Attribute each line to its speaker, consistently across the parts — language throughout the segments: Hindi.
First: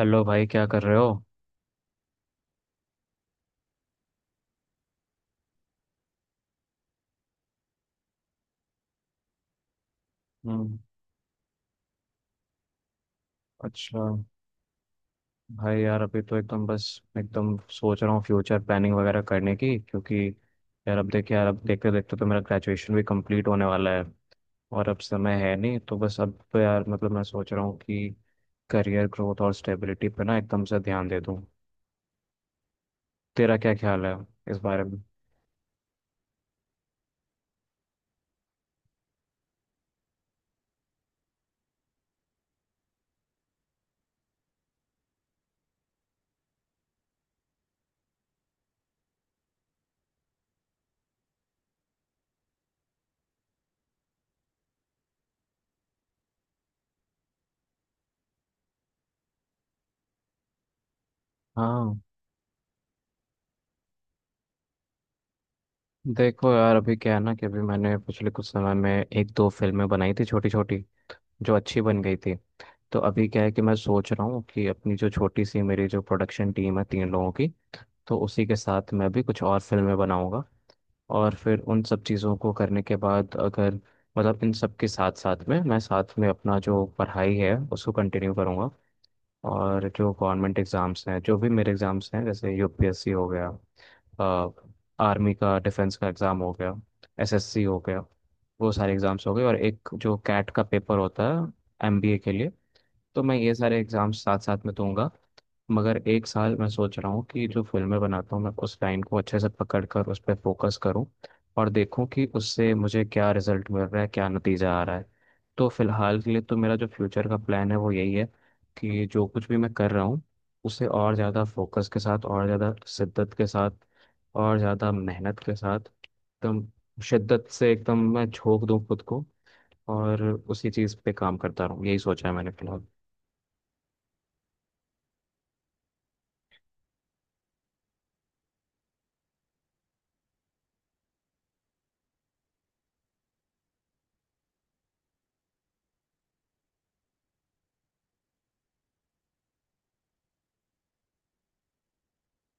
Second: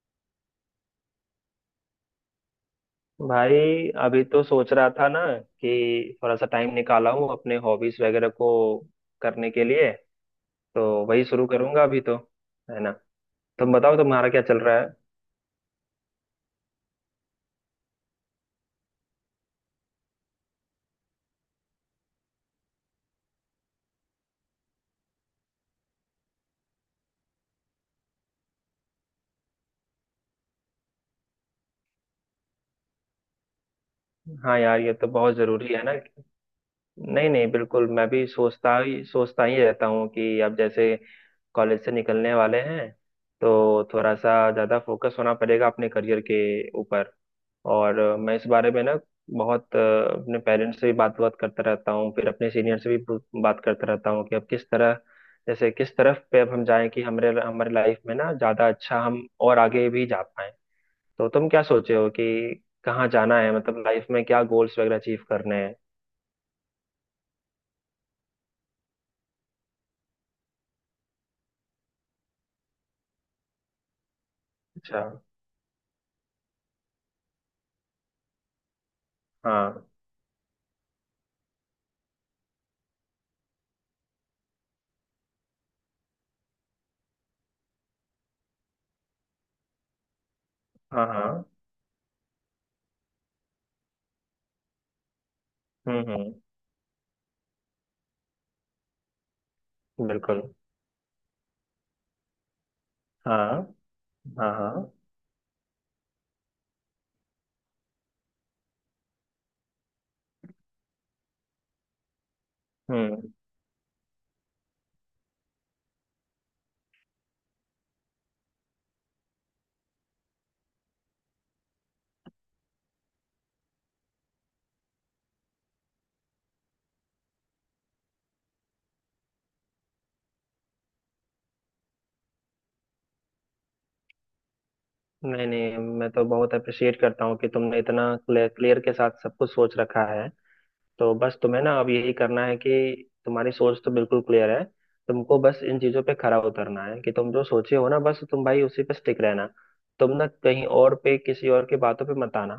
Speaker 1: हेलो भाई, क्या कर रहे हो?
Speaker 2: भाई अभी तो सोच रहा था ना कि थोड़ा सा टाइम निकाला हूँ अपने हॉबीज वगैरह को करने के लिए।
Speaker 1: हम्म।
Speaker 2: तो वही शुरू करूंगा अभी तो, है ना। तुम बताओ
Speaker 1: अच्छा।
Speaker 2: तुम्हारा क्या चल रहा है।
Speaker 1: भाई यार, अभी तो एकदम बस एकदम सोच रहा हूँ फ्यूचर प्लानिंग वगैरह करने की, क्योंकि यार अब देखिए, यार अब देखते देखते तो मेरा ग्रेजुएशन भी कंप्लीट होने वाला है, और अब समय है नहीं, तो बस अब तो यार मतलब मैं सोच रहा हूँ कि करियर ग्रोथ और स्टेबिलिटी पे ना एकदम से ध्यान दे दूँ। तेरा क्या ख्याल है इस
Speaker 2: हाँ यार,
Speaker 1: बारे
Speaker 2: ये
Speaker 1: में?
Speaker 2: तो बहुत जरूरी है ना। नहीं नहीं, बिल्कुल, मैं भी सोचता ही रहता हूँ कि अब जैसे कॉलेज से निकलने वाले हैं, तो थोड़ा सा ज्यादा फोकस होना पड़ेगा अपने करियर के ऊपर। और मैं इस बारे में ना बहुत अपने पेरेंट्स से भी बात बात करता रहता हूँ, फिर अपने सीनियर से भी बात करता रहता हूँ कि अब किस तरह, जैसे किस तरफ पे अब हम जाएं कि हमारे हमारे लाइफ में ना ज्यादा अच्छा हम और आगे भी जा पाएं। तो तुम क्या सोचे
Speaker 1: हाँ,
Speaker 2: हो कि कहाँ जाना है, मतलब लाइफ में क्या गोल्स वगैरह अचीव करने हैं।
Speaker 1: देखो यार, अभी क्या है ना, कि अभी मैंने पिछले कुछ समय में एक दो फिल्में बनाई थी, छोटी छोटी, जो अच्छी बन गई थी। तो अभी क्या है कि मैं सोच रहा हूँ कि अपनी
Speaker 2: अच्छा।
Speaker 1: जो छोटी सी मेरी जो प्रोडक्शन टीम है तीन लोगों की, तो उसी के साथ मैं भी कुछ और
Speaker 2: हाँ
Speaker 1: फिल्में बनाऊंगा। और फिर उन सब चीज़ों को करने के बाद अगर, मतलब इन सब के साथ साथ में, मैं साथ में अपना जो पढ़ाई है उसको कंटिन्यू करूँगा, और जो गवर्नमेंट
Speaker 2: हाँ
Speaker 1: एग्ज़ाम्स हैं जो
Speaker 2: हाँ।
Speaker 1: भी मेरे एग्ज़ाम्स हैं, जैसे यूपीएससी हो गया, आर्मी का डिफेंस का
Speaker 2: हम्म।
Speaker 1: एग्ज़ाम हो गया, एसएससी हो गया, वो सारे एग्ज़ाम्स हो गए, और एक जो
Speaker 2: बिल्कुल।
Speaker 1: कैट का पेपर होता है एमबीए के लिए, तो मैं ये
Speaker 2: हाँ
Speaker 1: सारे एग्जाम्स साथ
Speaker 2: हाँ
Speaker 1: साथ में
Speaker 2: हाँ।
Speaker 1: दूंगा। मगर एक साल मैं सोच रहा हूँ कि जो फिल्में बनाता हूँ मैं, उस लाइन को अच्छे से पकड़ कर उस पर फोकस करूँ, और देखूँ कि उससे मुझे क्या
Speaker 2: हम्म।
Speaker 1: रिजल्ट मिल रहा है, क्या नतीजा आ रहा है। तो फिलहाल के लिए तो मेरा जो फ्यूचर का प्लान है वो यही है, कि जो कुछ भी मैं कर रहा हूँ उसे और ज़्यादा फोकस के साथ, और ज़्यादा शिद्दत के साथ, और ज़्यादा मेहनत के साथ, एकदम शिद्दत से एकदम मैं झोंक दूँ खुद को, और उसी चीज़ पे काम करता रहूँ, यही सोचा है मैंने फिलहाल।
Speaker 2: नहीं नहीं, मैं तो बहुत अप्रिशिएट करता हूँ कि तुमने इतना क्लियर के साथ सब कुछ सोच रखा है। तो बस तुम्हें ना अब यही करना है कि तुम्हारी सोच तो बिल्कुल क्लियर है, तुमको बस इन चीजों पे खरा उतरना है कि तुम जो सोचे हो ना, बस तुम भाई उसी पे स्टिक रहना। तुम ना कहीं और पे किसी और की बातों पे मत आना,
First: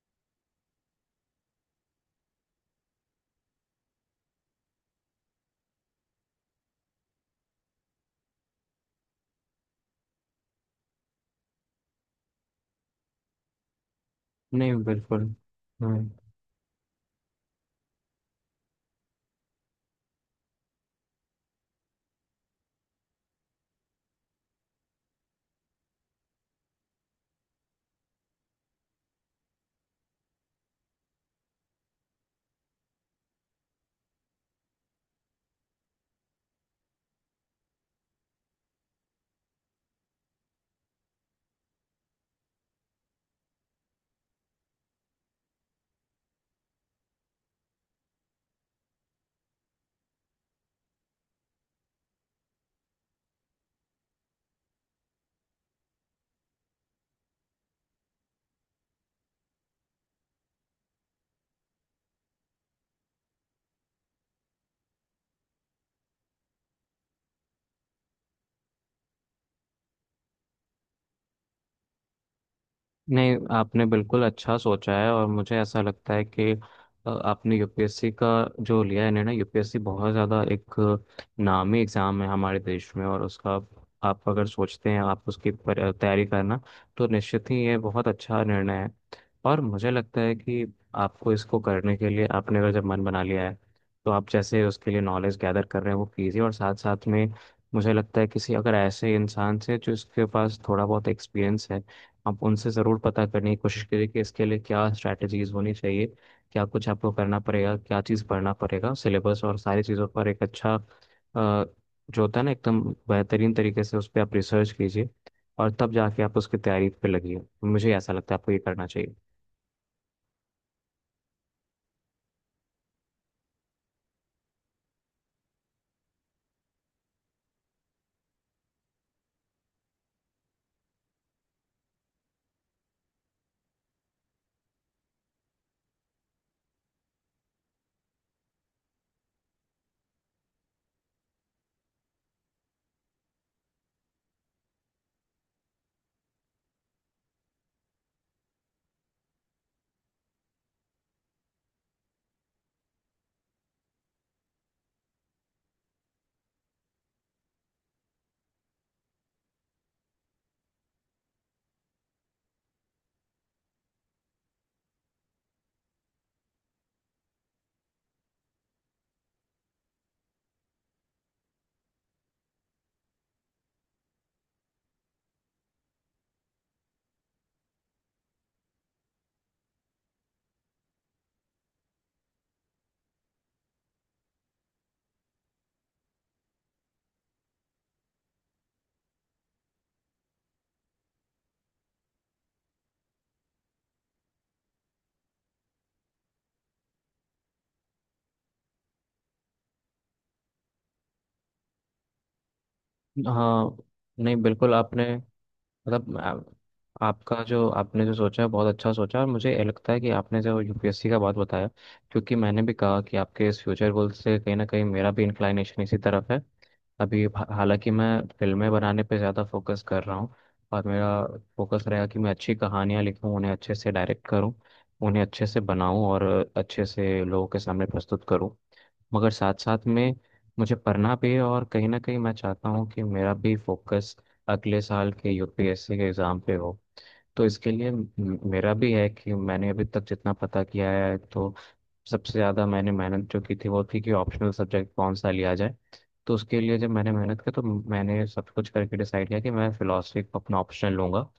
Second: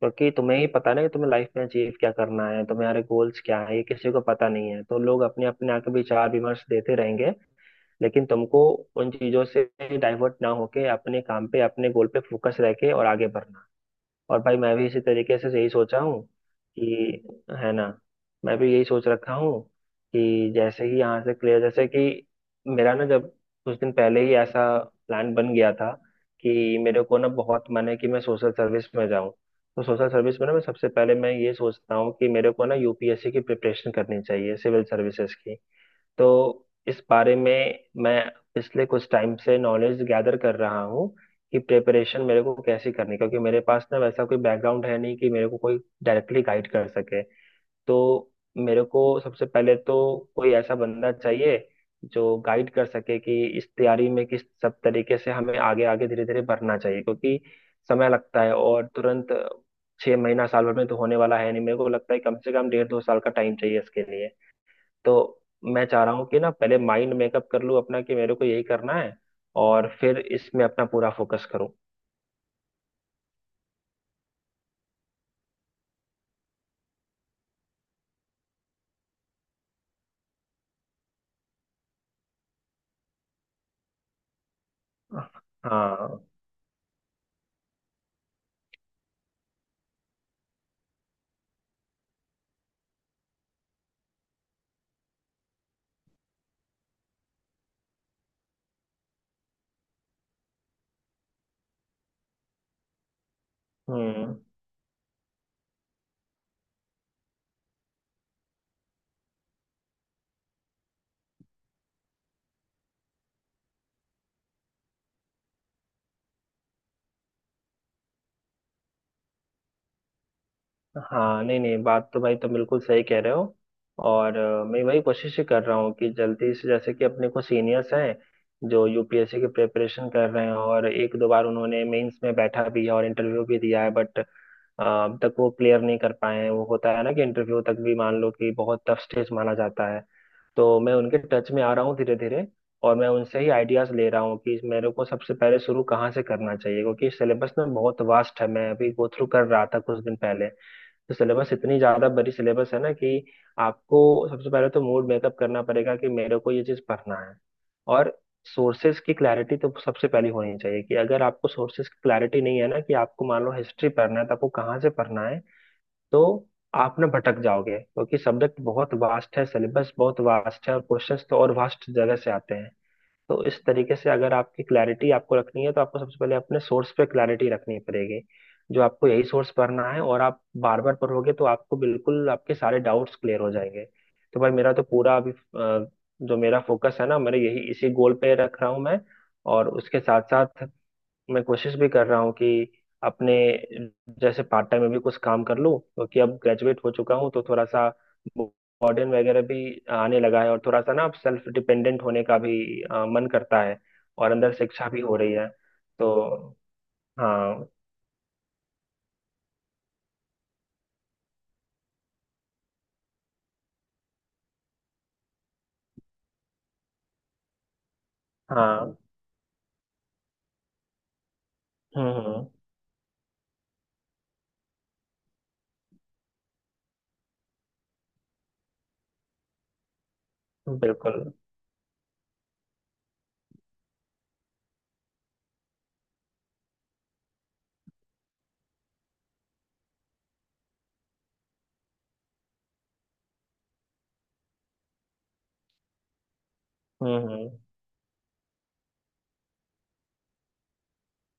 Speaker 2: क्योंकि तुम्हें ही पता ना कि तुम्हें लाइफ में अचीव क्या करना है, तुम्हारे गोल्स क्या है, ये किसी को पता नहीं है। तो लोग अपने अपने आके विचार विमर्श देते रहेंगे, लेकिन तुमको उन चीजों से डाइवर्ट ना होके अपने काम पे अपने गोल पे फोकस रह के और आगे बढ़ना। और भाई
Speaker 1: नहीं
Speaker 2: मैं भी इसी
Speaker 1: बिल्कुल।
Speaker 2: तरीके से यही सोचा
Speaker 1: हाँ।
Speaker 2: हूँ कि, है ना, मैं भी यही सोच रखा हूँ कि जैसे ही यहाँ से क्लियर, जैसे कि मेरा ना, जब कुछ दिन पहले ही ऐसा प्लान बन गया था कि मेरे को ना बहुत मन है कि मैं सोशल सर्विस में जाऊँ। तो सोशल सर्विस में ना, मैं सबसे पहले मैं ये सोचता हूँ कि मेरे को ना यूपीएससी की प्रिपरेशन करनी चाहिए, सिविल सर्विसेज की। तो इस बारे में मैं पिछले कुछ टाइम से नॉलेज गैदर कर रहा हूँ कि प्रिपरेशन मेरे को कैसे करनी है, क्योंकि मेरे पास ना वैसा कोई बैकग्राउंड है नहीं कि मेरे को कोई डायरेक्टली गाइड कर सके। तो मेरे को सबसे पहले तो कोई ऐसा बंदा चाहिए जो गाइड कर सके कि इस तैयारी में किस सब तरीके से हमें आगे आगे धीरे धीरे बढ़ना चाहिए, क्योंकि समय लगता है और तुरंत छह महीना साल भर में तो होने वाला है नहीं। मेरे को लगता है कम से कम डेढ़ दो साल का टाइम चाहिए इसके लिए। तो मैं चाह रहा हूँ कि ना पहले माइंड मेकअप कर लूँ अपना कि मेरे को यही करना है, और फिर इसमें अपना पूरा फोकस करूँ।
Speaker 1: नहीं आपने बिल्कुल अच्छा सोचा है, और मुझे ऐसा लगता है कि आपने यूपीएससी का जो लिया है निर्णय, यूपीएससी बहुत ज़्यादा एक नामी एग्ज़ाम है हमारे देश में, और उसका आप अगर सोचते हैं आप उसकी
Speaker 2: हाँ।
Speaker 1: तैयारी करना, तो निश्चित ही ये बहुत अच्छा निर्णय है। और मुझे लगता है कि आपको इसको करने के लिए, आपने अगर जब मन बना लिया है, तो आप जैसे उसके लिए नॉलेज गैदर कर रहे हैं वो कीजिए, और साथ साथ में मुझे लगता है किसी अगर ऐसे इंसान से जो इसके पास थोड़ा बहुत एक्सपीरियंस है, आप उनसे ज़रूर पता करने की कोशिश करिए कि
Speaker 2: हम्म।
Speaker 1: इसके लिए क्या स्ट्रैटेजीज होनी चाहिए, क्या कुछ आपको करना पड़ेगा, क्या चीज़ पढ़ना पड़ेगा, सिलेबस और सारी चीज़ों पर एक अच्छा जो होता है ना, एकदम बेहतरीन तरीके से उस पर आप रिसर्च कीजिए, और तब जाके आप उसकी तैयारी पे लगिए। मुझे ऐसा लगता है आपको ये करना चाहिए।
Speaker 2: हाँ नहीं नहीं, बात तो भाई तुम बिल्कुल सही कह रहे हो। और मैं वही कोशिश ही कर रहा हूँ कि जल्दी से, जैसे कि अपने को सीनियर्स हैं जो यूपीएससी की प्रिपरेशन कर रहे हैं और एक दो बार उन्होंने मेंस में बैठा भी है और इंटरव्यू भी दिया है, बट अब तक वो क्लियर नहीं कर पाए हैं। वो होता है ना कि इंटरव्यू तक भी मान लो कि बहुत टफ स्टेज माना जाता है। तो मैं उनके टच में आ रहा हूँ धीरे धीरे, और मैं उनसे ही आइडियाज ले रहा हूँ कि मेरे को सबसे पहले शुरू कहाँ से करना चाहिए, क्योंकि सिलेबस ना बहुत वास्ट है। मैं अभी गो थ्रू कर रहा था कुछ दिन पहले। तो सिलेबस इतनी ज्यादा बड़ी सिलेबस है ना कि आपको सबसे पहले तो मूड मेकअप करना पड़ेगा कि मेरे को ये चीज पढ़ना है। और सोर्सेज की क्लैरिटी तो सबसे पहली होनी चाहिए, कि अगर आपको सोर्सेज की क्लैरिटी नहीं है ना, कि आपको मान लो हिस्ट्री पढ़ना है तो आपको कहाँ से पढ़ना है, तो आप ना भटक जाओगे, क्योंकि सब्जेक्ट बहुत वास्ट है, सिलेबस बहुत वास्ट है, और क्वेश्चंस तो और वास्ट जगह से आते हैं। तो इस तरीके से अगर आपकी क्लैरिटी आपको रखनी है तो आपको सबसे पहले अपने सोर्स पे क्लैरिटी रखनी पड़ेगी, जो आपको यही सोर्स पढ़ना है और आप बार बार पढ़ोगे तो आपको बिल्कुल आपके सारे डाउट्स क्लियर हो जाएंगे। तो भाई मेरा तो पूरा अभी जो मेरा फोकस है ना, मेरे यही इसी गोल पे रख रहा हूँ मैं। और उसके साथ साथ मैं कोशिश भी कर रहा हूँ कि अपने जैसे पार्ट टाइम में भी कुछ काम कर लूँ, क्योंकि अब ग्रेजुएट हो चुका हूँ तो थोड़ा सा बर्डन वगैरह भी आने लगा है, और थोड़ा सा ना अब सेल्फ डिपेंडेंट होने का भी मन करता
Speaker 1: हाँ।
Speaker 2: है। और
Speaker 1: नहीं
Speaker 2: अंदर
Speaker 1: बिल्कुल।
Speaker 2: शिक्षा भी
Speaker 1: आपने,
Speaker 2: हो रही है
Speaker 1: मतलब
Speaker 2: तो।
Speaker 1: आपका
Speaker 2: हाँ
Speaker 1: जो आपने जो सोचा है बहुत अच्छा सोचा, और मुझे ये लगता है कि आपने जो यूपीएससी का बात बताया, क्योंकि मैंने भी कहा कि आपके इस फ्यूचर गोल से कहीं ना कहीं मेरा भी इंक्लाइनेशन इसी तरफ है। अभी हालांकि मैं फिल्में
Speaker 2: हाँ।
Speaker 1: बनाने पे ज़्यादा फोकस कर रहा हूँ, और मेरा फोकस रहेगा कि मैं
Speaker 2: हम्म।
Speaker 1: अच्छी कहानियाँ लिखूँ, उन्हें अच्छे से डायरेक्ट करूँ, उन्हें अच्छे से बनाऊँ, और अच्छे से लोगों के सामने प्रस्तुत करूँ। मगर साथ साथ में मुझे पढ़ना
Speaker 2: बिल्कुल।
Speaker 1: भी है, और कहीं ना कहीं मैं चाहता हूँ कि मेरा भी फोकस अगले साल के यूपीएससी के एग्ज़ाम पे हो। तो इसके लिए मेरा भी है कि मैंने अभी तक जितना पता किया है, तो सबसे ज़्यादा मैंने मेहनत जो की थी वो थी कि ऑप्शनल सब्जेक्ट कौन सा लिया जाए। तो उसके लिए जब मैंने मेहनत
Speaker 2: हम्म।
Speaker 1: की, तो मैंने सब कुछ करके डिसाइड किया कि मैं फ़िलासफ़ी को अपना ऑप्शनल लूँगा।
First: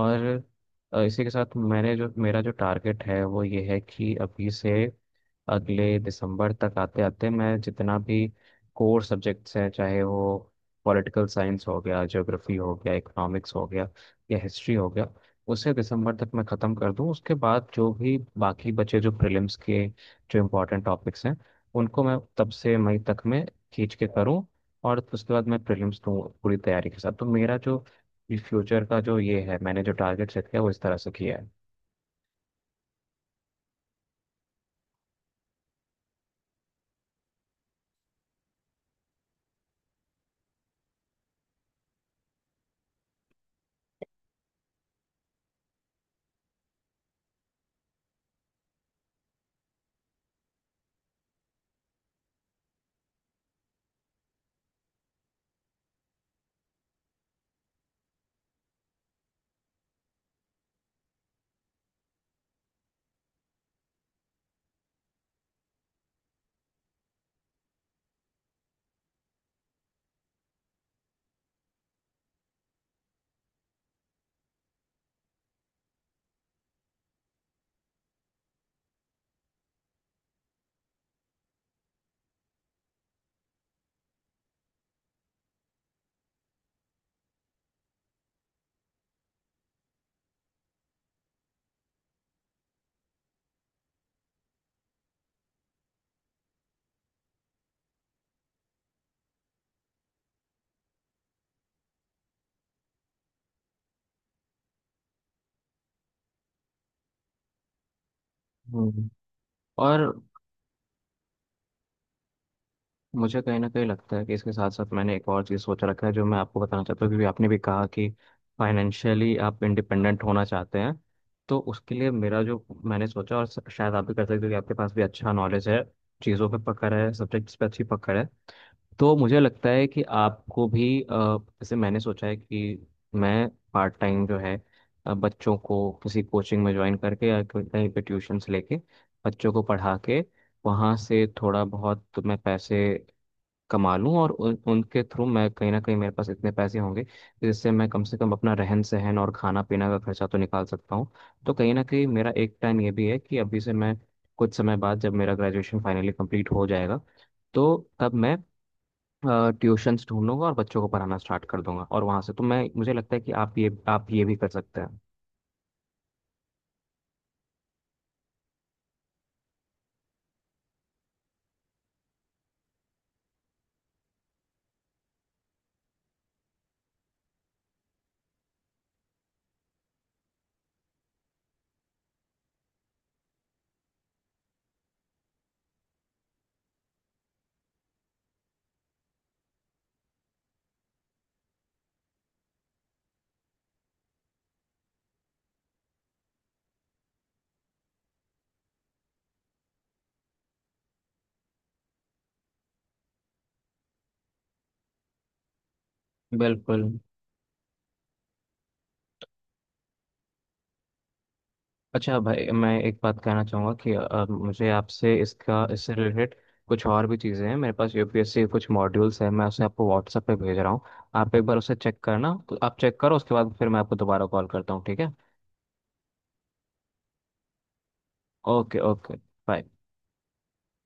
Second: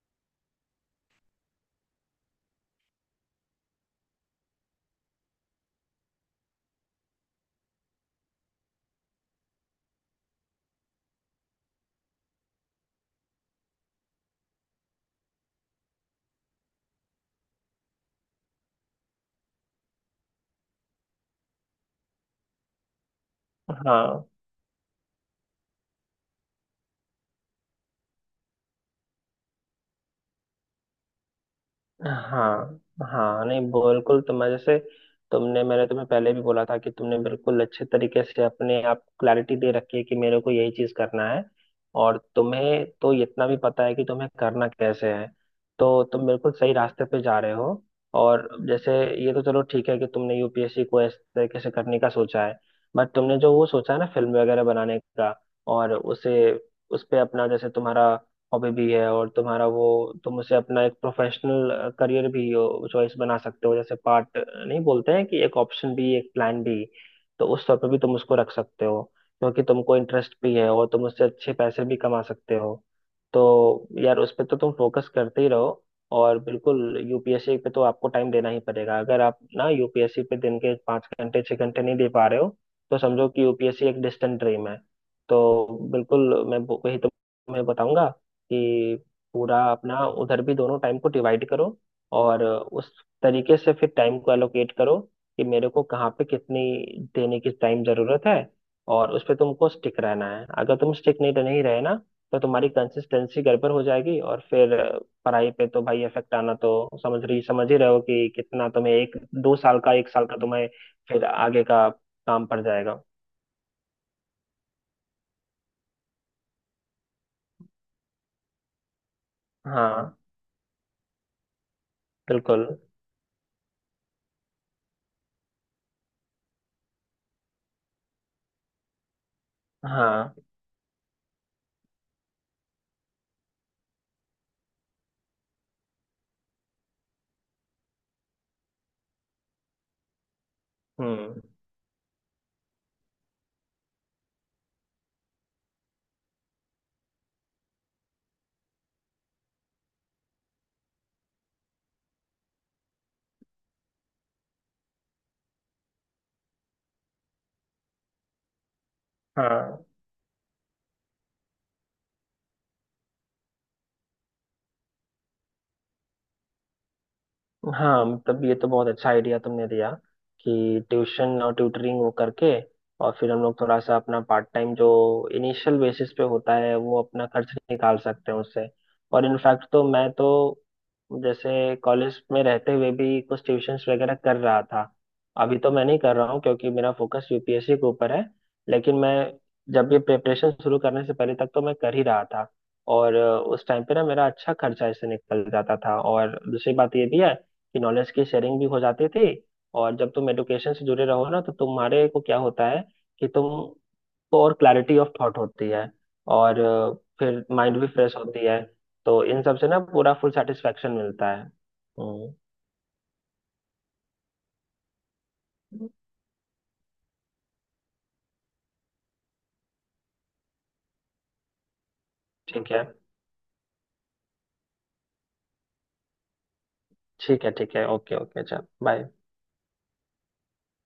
Speaker 1: और इसी के साथ मैंने जो मेरा जो टारगेट है वो ये है कि अभी से अगले दिसंबर तक आते आते मैं जितना भी कोर सब्जेक्ट्स हैं, चाहे वो पॉलिटिकल साइंस हो गया, ज्योग्राफी हो गया, इकोनॉमिक्स हो गया, या हिस्ट्री हो गया, उसे दिसंबर तक मैं ख़त्म कर दूं, उसके बाद जो भी बाकी बचे, जो प्रीलिम्स के जो इम्पोर्टेंट टॉपिक्स हैं, उनको मैं तब से मई तक में खींच के
Speaker 2: हाँ
Speaker 1: करूं, और उसके बाद मैं प्रीलिम्स दूं पूरी तैयारी के साथ। तो मेरा जो कि फ्यूचर का जो ये है, मैंने जो टारगेट सेट किया वो इस तरह से किया है।
Speaker 2: हाँ हाँ। नहीं बिल्कुल, तो मैं जैसे, तुमने मैंने तुम्हें पहले भी बोला था कि तुमने बिल्कुल अच्छे तरीके से अपने आप क्लैरिटी दे रखी है कि मेरे को यही चीज करना है। और तुम्हें तो इतना भी पता है कि तुम्हें करना कैसे है, तो तुम बिल्कुल सही रास्ते पे जा रहे हो। और जैसे, ये तो चलो ठीक है कि तुमने यूपीएससी को इस तरीके से करने का सोचा है, बट तुमने जो वो सोचा है ना फिल्म वगैरह बनाने का, और उसे, उस पे अपना, जैसे तुम्हारा हॉबी भी है और तुम्हारा वो, तुम उसे अपना एक प्रोफेशनल करियर भी चॉइस बना सकते हो, जैसे पार्ट नहीं बोलते हैं कि एक ऑप्शन भी एक प्लान भी। तो उस तौर पे भी तुम उसको रख सकते हो, क्योंकि तुमको इंटरेस्ट भी है और तुम उससे अच्छे पैसे भी कमा सकते हो। तो यार उस पर तो तुम फोकस करते ही रहो। और बिल्कुल यूपीएससी पे तो आपको टाइम देना ही पड़ेगा, अगर आप ना यूपीएससी पे दिन के पाँच घंटे छः घंटे नहीं दे पा रहे हो, तो समझो कि यूपीएससी एक डिस्टेंट ड्रीम है। तो बिल्कुल मैं वही तुम्हें बताऊंगा कि पूरा अपना उधर भी दोनों टाइम को डिवाइड करो, और उस तरीके से फिर टाइम को एलोकेट करो कि मेरे को कहाँ पे कितनी देने की टाइम जरूरत है। और उस पे तुमको स्टिक रहना है, अगर तुम स्टिक नहीं नहीं रहे ना, तो तुम्हारी कंसिस्टेंसी गड़बड़ हो जाएगी, और फिर पढ़ाई पे तो भाई इफेक्ट आना तो समझ रही समझ ही रहे हो कि कितना तुम्हें
Speaker 1: हम्म।
Speaker 2: एक दो साल का
Speaker 1: और
Speaker 2: एक साल का तुम्हें फिर आगे का काम पड़ जाएगा।
Speaker 1: मुझे कहीं ना कहीं लगता है कि इसके साथ साथ मैंने एक और चीज़ सोच रखा है जो मैं आपको बताना चाहता हूँ, क्योंकि आपने भी कहा कि फाइनेंशियली आप
Speaker 2: हाँ।
Speaker 1: इंडिपेंडेंट होना चाहते हैं। तो उसके लिए मेरा जो
Speaker 2: बिल्कुल।
Speaker 1: मैंने सोचा, और शायद आप भी कर सकते हो कि आपके पास भी अच्छा नॉलेज है, चीज़ों पे पकड़ है, सब्जेक्ट्स पे अच्छी पकड़ है, तो मुझे लगता है कि
Speaker 2: हाँ।
Speaker 1: आपको भी जैसे मैंने सोचा है कि मैं पार्ट टाइम जो है, बच्चों को किसी कोचिंग में ज्वाइन करके, या कहीं पे ट्यूशन्स लेके बच्चों को पढ़ा के वहाँ से
Speaker 2: हम्म।
Speaker 1: थोड़ा बहुत तो मैं पैसे कमा लूँ, और उनके थ्रू मैं कहीं ना कहीं मेरे पास इतने पैसे होंगे कि जिससे मैं कम से कम अपना रहन सहन और खाना पीना का खर्चा तो निकाल सकता हूँ। तो कहीं ना कहीं मेरा एक प्लान ये भी है कि अभी से मैं, कुछ समय बाद जब मेरा ग्रेजुएशन फाइनली कंप्लीट हो जाएगा, तो तब मैं
Speaker 2: हाँ
Speaker 1: ट्यूशंस ढूंढ लूंगा और बच्चों को पढ़ाना स्टार्ट कर दूंगा, और वहां से तो मैं, मुझे लगता है कि आप ये भी कर सकते हैं।
Speaker 2: हाँ, मतलब ये तो बहुत अच्छा आइडिया तुमने दिया कि ट्यूशन और ट्यूटरिंग वो करके, और फिर हम लोग थोड़ा सा अपना पार्ट टाइम जो इनिशियल बेसिस पे होता है वो अपना खर्च निकाल सकते हैं उससे। और इनफैक्ट तो मैं तो जैसे कॉलेज में रहते हुए भी कुछ ट्यूशंस वगैरह कर रहा था। अभी तो मैं नहीं कर रहा हूँ क्योंकि मेरा फोकस यूपीएससी के ऊपर है, लेकिन मैं जब ये प्रिपरेशन शुरू करने से पहले तक तो मैं कर ही रहा था। और उस टाइम पे ना मेरा अच्छा खर्चा इससे निकल जाता था, और दूसरी बात ये भी है कि नॉलेज की शेयरिंग भी हो जाती थी। और जब तुम एडुकेशन से जुड़े रहो ना, तो तुम्हारे को क्या होता है कि तुमको और क्लैरिटी ऑफ थॉट होती है, और
Speaker 1: बिल्कुल।
Speaker 2: फिर माइंड भी फ्रेश होती है। तो इन सब से ना पूरा फुल सेटिस्फेक्शन मिलता है।
Speaker 1: अच्छा भाई, मैं एक बात कहना चाहूँगा कि मुझे आपसे इसका इससे रिलेटेड कुछ और भी चीज़ें हैं, मेरे पास यूपीएससी के कुछ मॉड्यूल्स हैं, मैं उसे आपको व्हाट्सएप पे भेज रहा हूँ, आप एक बार उसे चेक करना, तो
Speaker 2: ठीक
Speaker 1: आप
Speaker 2: है
Speaker 1: चेक करो, उसके बाद फिर मैं आपको दोबारा कॉल करता हूँ, ठीक है?
Speaker 2: ठीक है। ठीक है। ओके ओके, चल
Speaker 1: ओके,
Speaker 2: बाय।
Speaker 1: ओके। बाय।